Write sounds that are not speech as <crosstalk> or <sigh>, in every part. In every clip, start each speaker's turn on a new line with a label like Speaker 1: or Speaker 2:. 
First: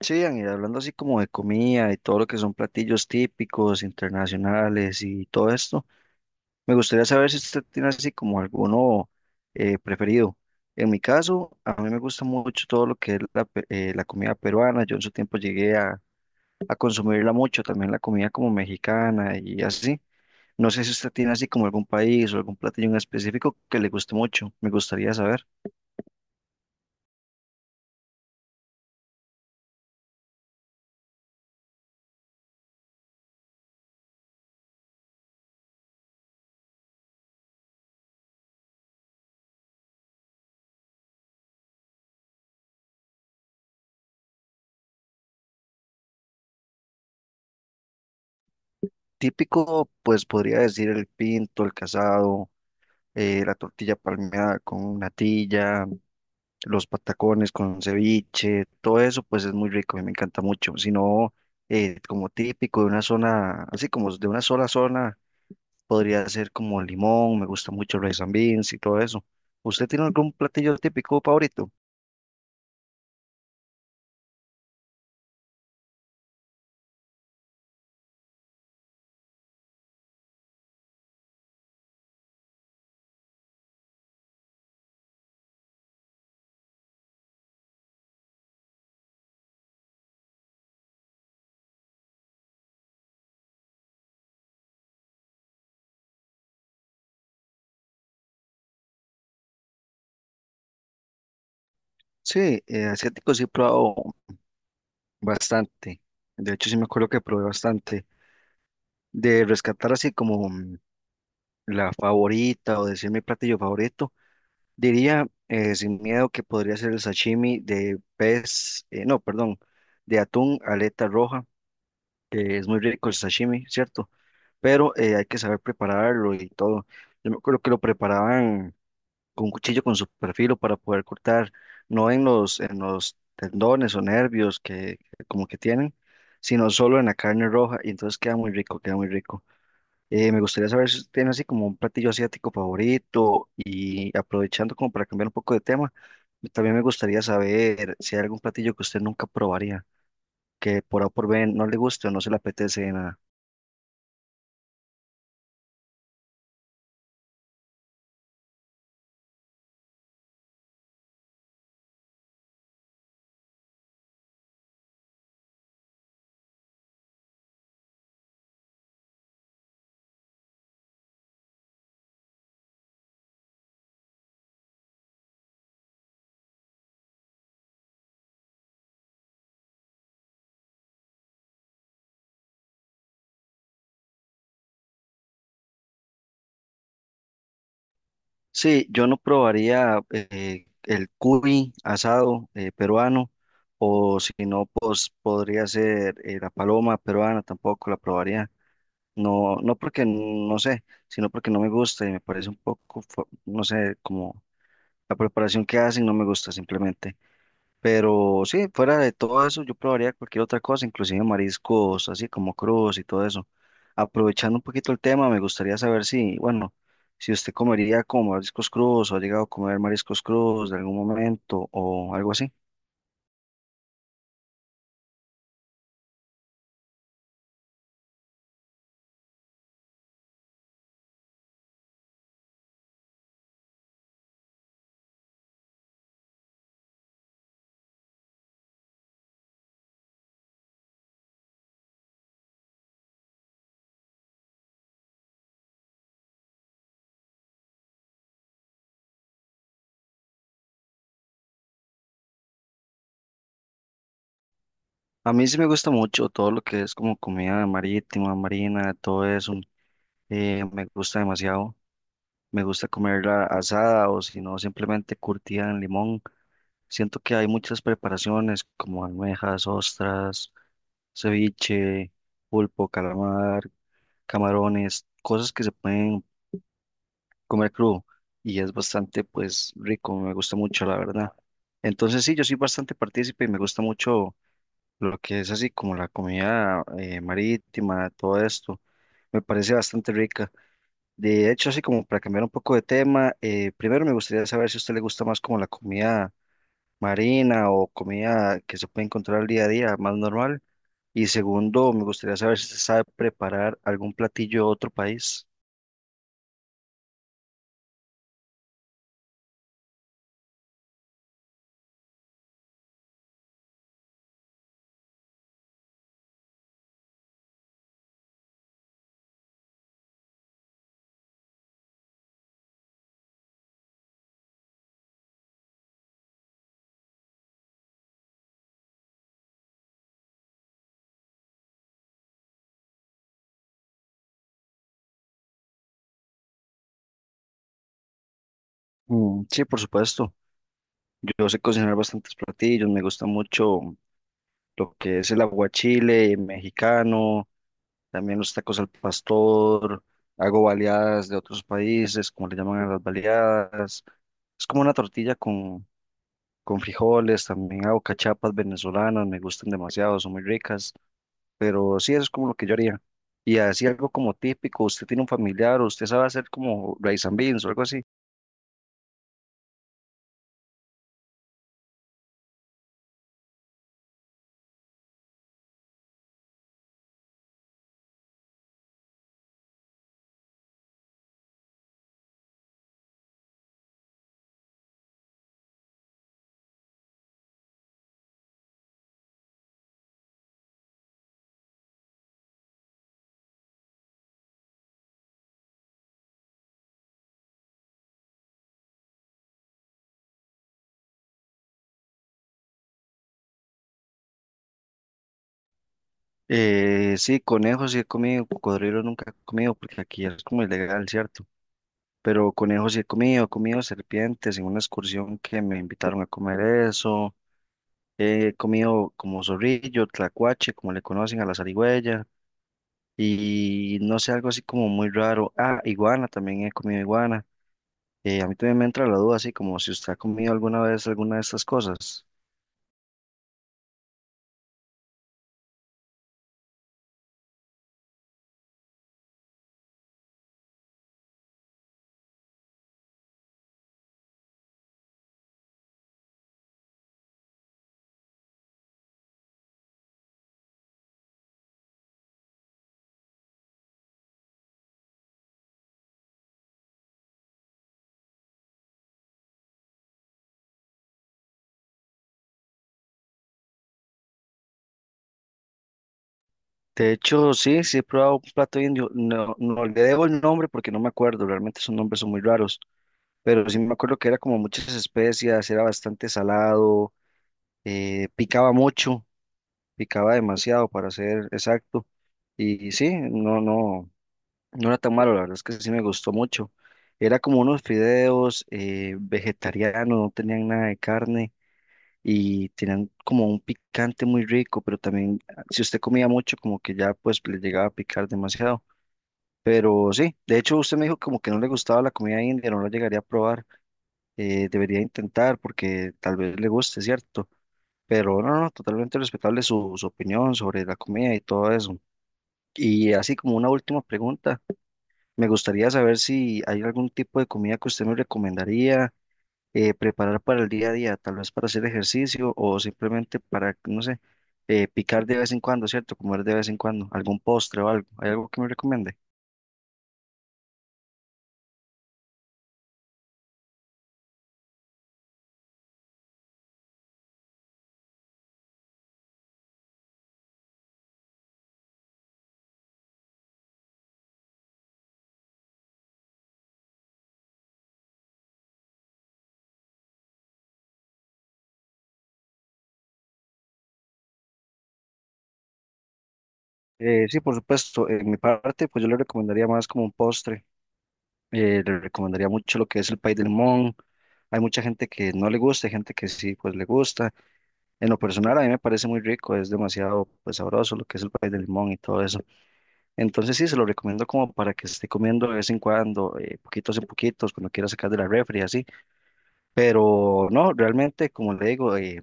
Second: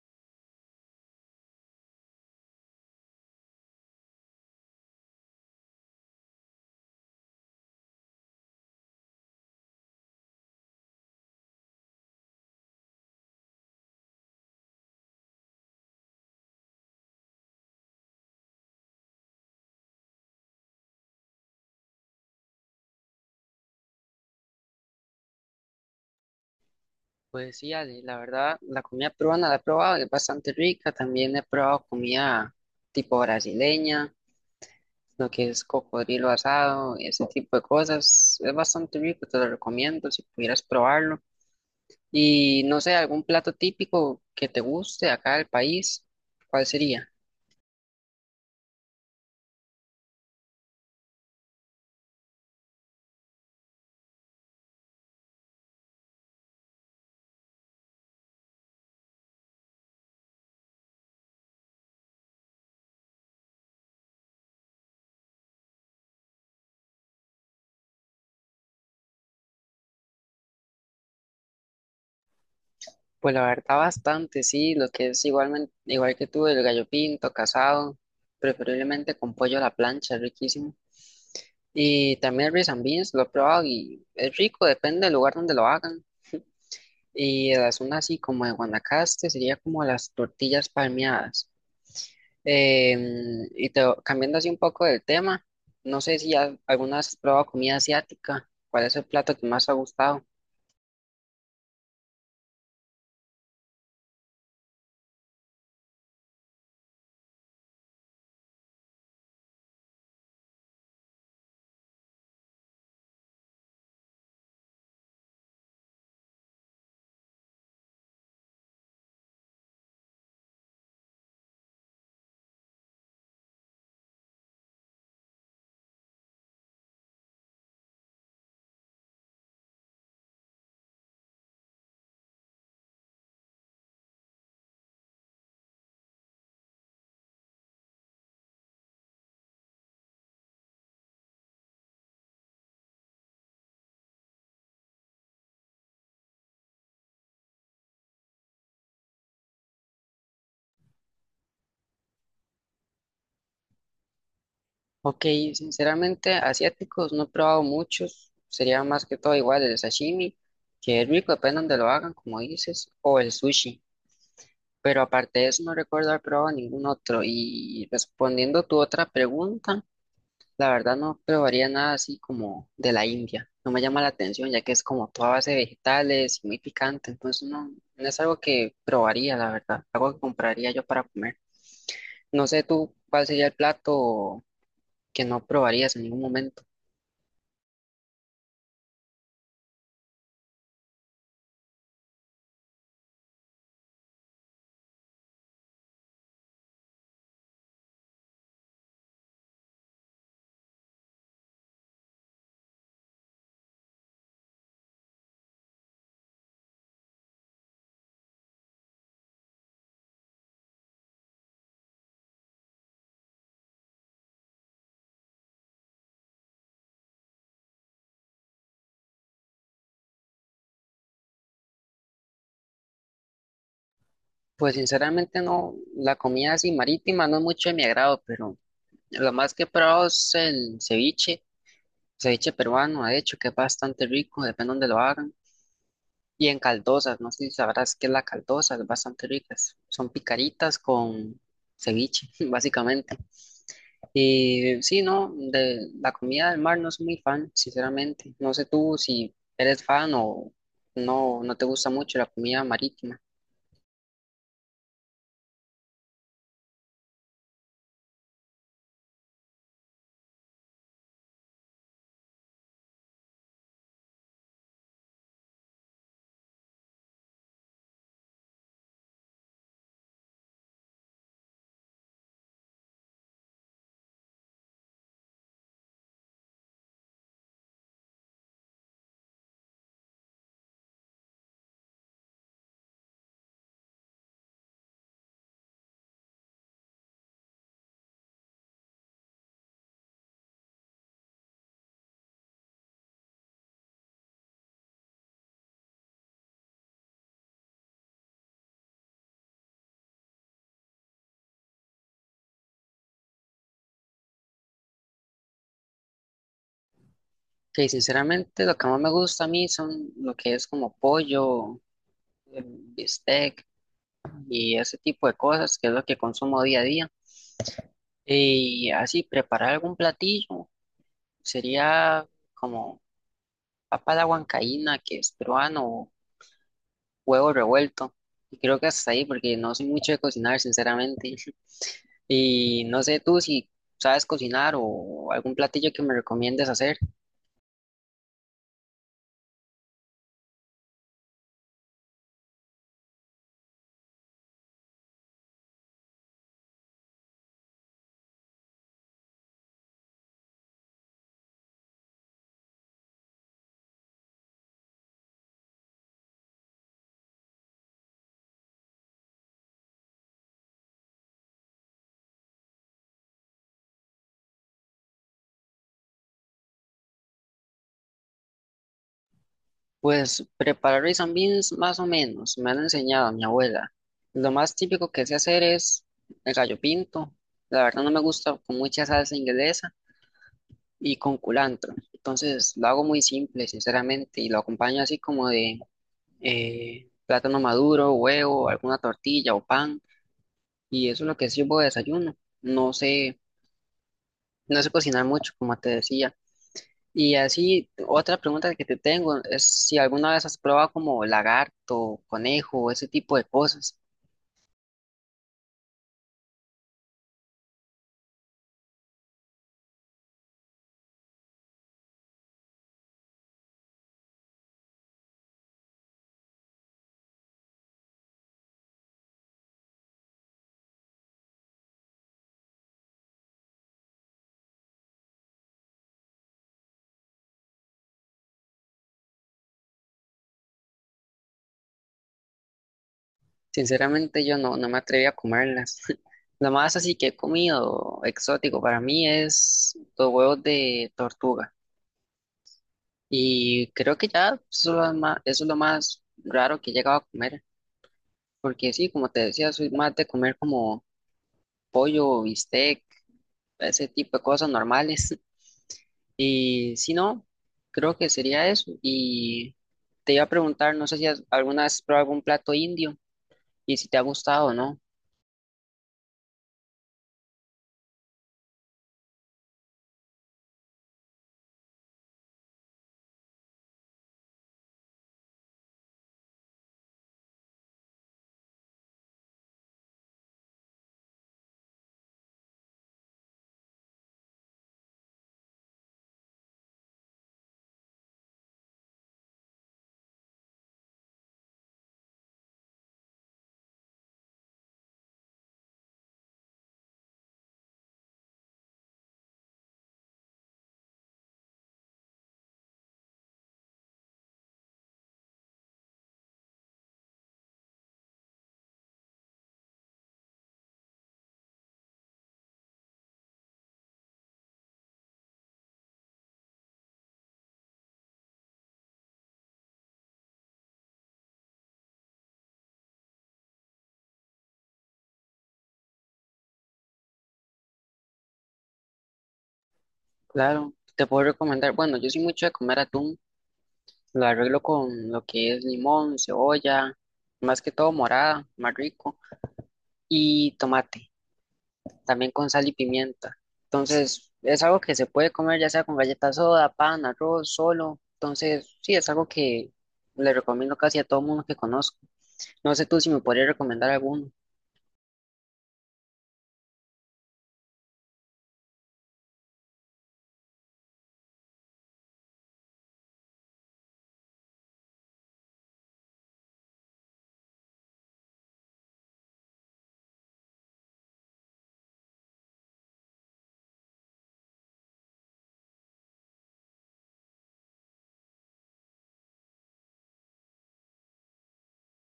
Speaker 1: Sí, Ian, y hablando así como de comida y todo lo que son platillos típicos, internacionales y todo esto, me gustaría saber si usted tiene así como alguno preferido. En mi caso, a mí me gusta mucho todo lo que es la comida peruana. Yo en su tiempo llegué a consumirla mucho, también la comida como mexicana y así. No sé si usted tiene así como algún país o algún platillo en específico que le guste mucho. Me gustaría saber.
Speaker 2: Pues sí, Ale, la verdad, la comida peruana la he probado, es bastante rica. También he probado comida tipo brasileña, lo que es cocodrilo asado, ese tipo de cosas. Es bastante rico, te lo recomiendo si pudieras probarlo. Y no sé, algún plato típico que te guste acá del país, ¿cuál sería?
Speaker 1: Típico, pues podría decir el pinto, el casado, la tortilla palmeada con natilla, los patacones con ceviche, todo eso pues es muy rico y me encanta mucho. Si no, como típico de una zona, así como de una sola zona, podría ser como limón, me gusta mucho el rice and beans y todo eso. ¿Usted tiene algún platillo típico favorito?
Speaker 2: Pues la verdad bastante, sí, lo que es igualmente, igual que tú, el gallo pinto, casado, preferiblemente con pollo a la plancha, es riquísimo. Y también el rice and beans, lo he probado y es rico, depende del lugar donde lo hagan. Y de la zona así como de Guanacaste sería como las tortillas palmeadas. Cambiando así un poco del tema, no sé si ya alguna vez has probado comida asiática, ¿cuál es el plato que más te ha gustado?
Speaker 1: Sí, asiático sí he probado bastante. De hecho, sí me acuerdo que probé bastante. De rescatar así como la favorita o decir mi platillo favorito. Diría, sin miedo, que podría ser el sashimi de pez, no, perdón, de atún, aleta roja, que es muy rico el sashimi, ¿cierto? Pero hay que saber prepararlo y todo. Yo me acuerdo que lo preparaban con un cuchillo con su perfilo para poder cortar, no en los tendones o nervios que como que tienen, sino solo en la carne roja y entonces queda muy rico, queda muy rico. Me gustaría saber si tienen así como un platillo asiático favorito y aprovechando como para cambiar un poco de tema, también me gustaría saber si hay algún platillo que usted nunca probaría, que por A o por B no le guste o no se le apetece de nada.
Speaker 2: Ok, sinceramente, asiáticos no he probado muchos, sería más que todo igual el sashimi, que es rico, depende donde lo hagan, como dices, o el sushi, pero aparte de eso no recuerdo haber probado ningún otro. Y respondiendo tu otra pregunta, la verdad no probaría nada así como de la India, no me llama la atención, ya que es como toda base de vegetales y muy picante, entonces no, no es algo que probaría, la verdad, algo que compraría yo para comer. No sé tú cuál sería el plato que no probarías en ningún momento.
Speaker 1: Sí, yo no probaría, el cuy asado, peruano o si no, pues podría ser, la paloma peruana, tampoco la probaría. No, no porque no sé, sino porque no me gusta y me parece un poco, no sé, como la preparación que hacen no me gusta simplemente. Pero sí, fuera de todo eso, yo probaría cualquier otra cosa, inclusive mariscos, así como crudos y todo eso. Aprovechando un poquito el tema, me gustaría saber si, bueno, si usted comería como mariscos crudos o ha llegado a comer mariscos crudos de algún momento o algo así.
Speaker 2: Pues sinceramente no, la comida así marítima no es mucho de mi agrado, pero lo más que he probado es el ceviche, ceviche peruano, de hecho, que es bastante rico, depende donde lo hagan. Y en caldosas, no sé si sabrás qué es la caldosa, es bastante ricas. Son picaritas con ceviche, <laughs> básicamente. Y sí, no, de la comida del mar no soy muy fan, sinceramente. No sé tú si eres fan o no, no te gusta mucho la comida marítima.
Speaker 1: A mí sí me gusta mucho todo lo que es como comida marítima, marina, todo eso. Me gusta demasiado. Me gusta comerla asada o si no, simplemente curtida en limón. Siento que hay muchas preparaciones como almejas, ostras, ceviche, pulpo, calamar, camarones, cosas que se pueden comer crudo y es bastante pues rico, me gusta mucho la verdad. Entonces sí, yo soy bastante partícipe y me gusta mucho lo que es así como la comida, marítima, todo esto. Me parece bastante rica. De hecho, así como para cambiar un poco de tema, primero me gustaría saber si a usted le gusta más como la comida marina o comida que se puede encontrar al día a día, más normal. Y segundo, me gustaría saber si se sabe preparar algún platillo de otro país.
Speaker 2: Que sinceramente lo que más me gusta a mí son lo que es como pollo, bistec y ese tipo de cosas, que es lo que consumo día a día. Y así, preparar algún platillo sería como papa a la huancaína, que es peruano, o huevo revuelto. Y creo que hasta ahí, porque no soy mucho de cocinar, sinceramente. <laughs> Y no sé tú si sabes cocinar o algún platillo que me recomiendes hacer.
Speaker 1: Mm, sí, por supuesto. Yo sé cocinar bastantes platillos, me gusta mucho lo que es el aguachile mexicano, también los tacos al pastor, hago baleadas de otros países, como le llaman a las baleadas. Es como una tortilla con frijoles, también hago cachapas venezolanas, me gustan demasiado, son muy ricas. Pero sí, eso es como lo que yo haría. Y así algo como típico, usted tiene un familiar, o usted sabe hacer como rice and beans o algo así.
Speaker 2: Pues preparar rice and beans más o menos, me han enseñado mi abuela. Lo más típico que sé hacer es el gallo pinto. La verdad no me gusta con mucha salsa inglesa y con culantro. Entonces lo hago muy simple, sinceramente, y lo acompaño así como de plátano maduro, huevo, alguna tortilla o pan. Y eso es lo que sirvo de desayuno. No sé, no sé cocinar mucho, como te decía. Y así, otra pregunta que te tengo es si alguna vez has probado como lagarto, conejo, ese tipo de cosas.
Speaker 1: Sí, conejos sí he comido, cocodrilos nunca he comido porque aquí es como ilegal, ¿cierto? Pero conejos sí he comido serpientes en una excursión que me invitaron a comer eso. He comido como zorrillo, tlacuache, como le conocen a la zarigüeya. Y no sé, algo así como muy raro. Ah, iguana, también he comido iguana. A mí también me entra la duda, así como si usted ha comido alguna vez alguna de estas cosas.
Speaker 2: Sinceramente yo no, no me atreví a comerlas. <laughs> Lo más así que he comido exótico para mí es los huevos de tortuga. Y creo que ya eso es lo más, eso es lo más raro que he llegado a comer. Porque sí, como te decía, soy más de comer como pollo, bistec ese tipo de cosas normales. <laughs> Y si no, creo que sería eso. Y te iba a preguntar, no sé si alguna vez has probado algún plato indio y si te ha gustado o no.
Speaker 1: De hecho, sí, sí he probado un plato indio. No, no le debo el nombre porque no me acuerdo, realmente esos nombres son muy raros, pero sí me acuerdo que era como muchas especias, era bastante salado, picaba mucho, picaba demasiado para ser exacto. Y sí, no, no, no era tan malo, la verdad es que sí me gustó mucho. Era como unos fideos, vegetarianos, no tenían nada de carne y tenían como un picante muy rico, pero también ah, si usted comía mucho, como que ya pues le llegaba a picar demasiado. Pero sí, de hecho usted me dijo como que no le gustaba la comida india, no la llegaría a probar, debería intentar porque tal vez le guste, ¿cierto? Pero no, no, no, totalmente respetable su, su opinión sobre la comida y todo eso. Y así como una última pregunta, me gustaría saber si hay algún tipo de comida que usted me recomendaría preparar para el día a día, tal vez para hacer ejercicio o simplemente para, no sé, picar de vez en cuando, ¿cierto? Comer de vez en cuando, algún postre o algo. ¿Hay algo que me recomiende?
Speaker 2: Claro, te puedo recomendar. Bueno, yo soy mucho de comer atún. Lo arreglo con lo que es limón, cebolla, más que todo morada, más rico, y tomate. También con sal y pimienta. Entonces, es algo que se puede comer ya sea con galletas soda, pan, arroz, solo. Entonces, sí, es algo que le recomiendo casi a todo mundo que conozco. No sé tú si me podrías recomendar alguno.
Speaker 1: Sí, por supuesto. En mi parte, pues yo le recomendaría más como un postre. Le recomendaría mucho lo que es el pay de limón. Hay mucha gente que no le gusta, hay gente que sí, pues le gusta. En lo personal, a mí me parece muy rico, es demasiado, pues, sabroso lo que es el pay de limón y todo eso. Entonces sí, se lo recomiendo como para que esté comiendo de vez en cuando, poquitos en poquitos, cuando quiera sacar de la refri, así. Pero no, realmente, como le digo,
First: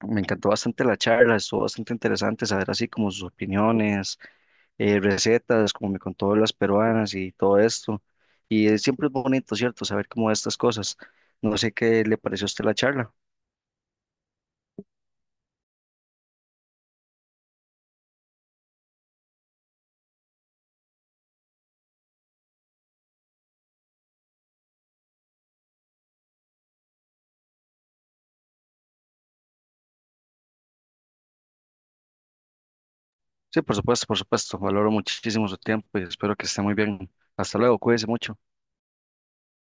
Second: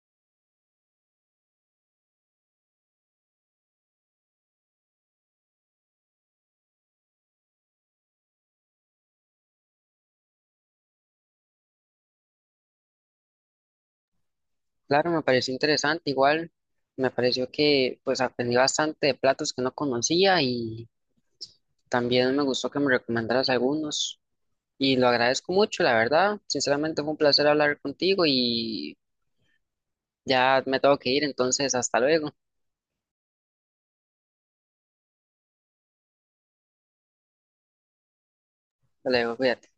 Speaker 1: me encantó bastante la charla, estuvo bastante interesante saber así como sus opiniones, recetas, como me contó las peruanas y todo esto. Y siempre es bonito, ¿cierto? Saber cómo estas cosas. No sé qué le pareció a usted la charla.
Speaker 2: Claro, me pareció interesante. Igual me pareció que pues aprendí bastante de platos que no conocía y también me gustó que me recomendaras algunos. Y lo agradezco mucho, la verdad. Sinceramente fue un placer hablar contigo y ya me tengo que ir, entonces hasta luego.
Speaker 1: Sí, por supuesto, por supuesto. Valoro muchísimo su tiempo y espero que esté muy bien. Hasta luego, cuídese mucho.
Speaker 2: Hasta luego, cuídate.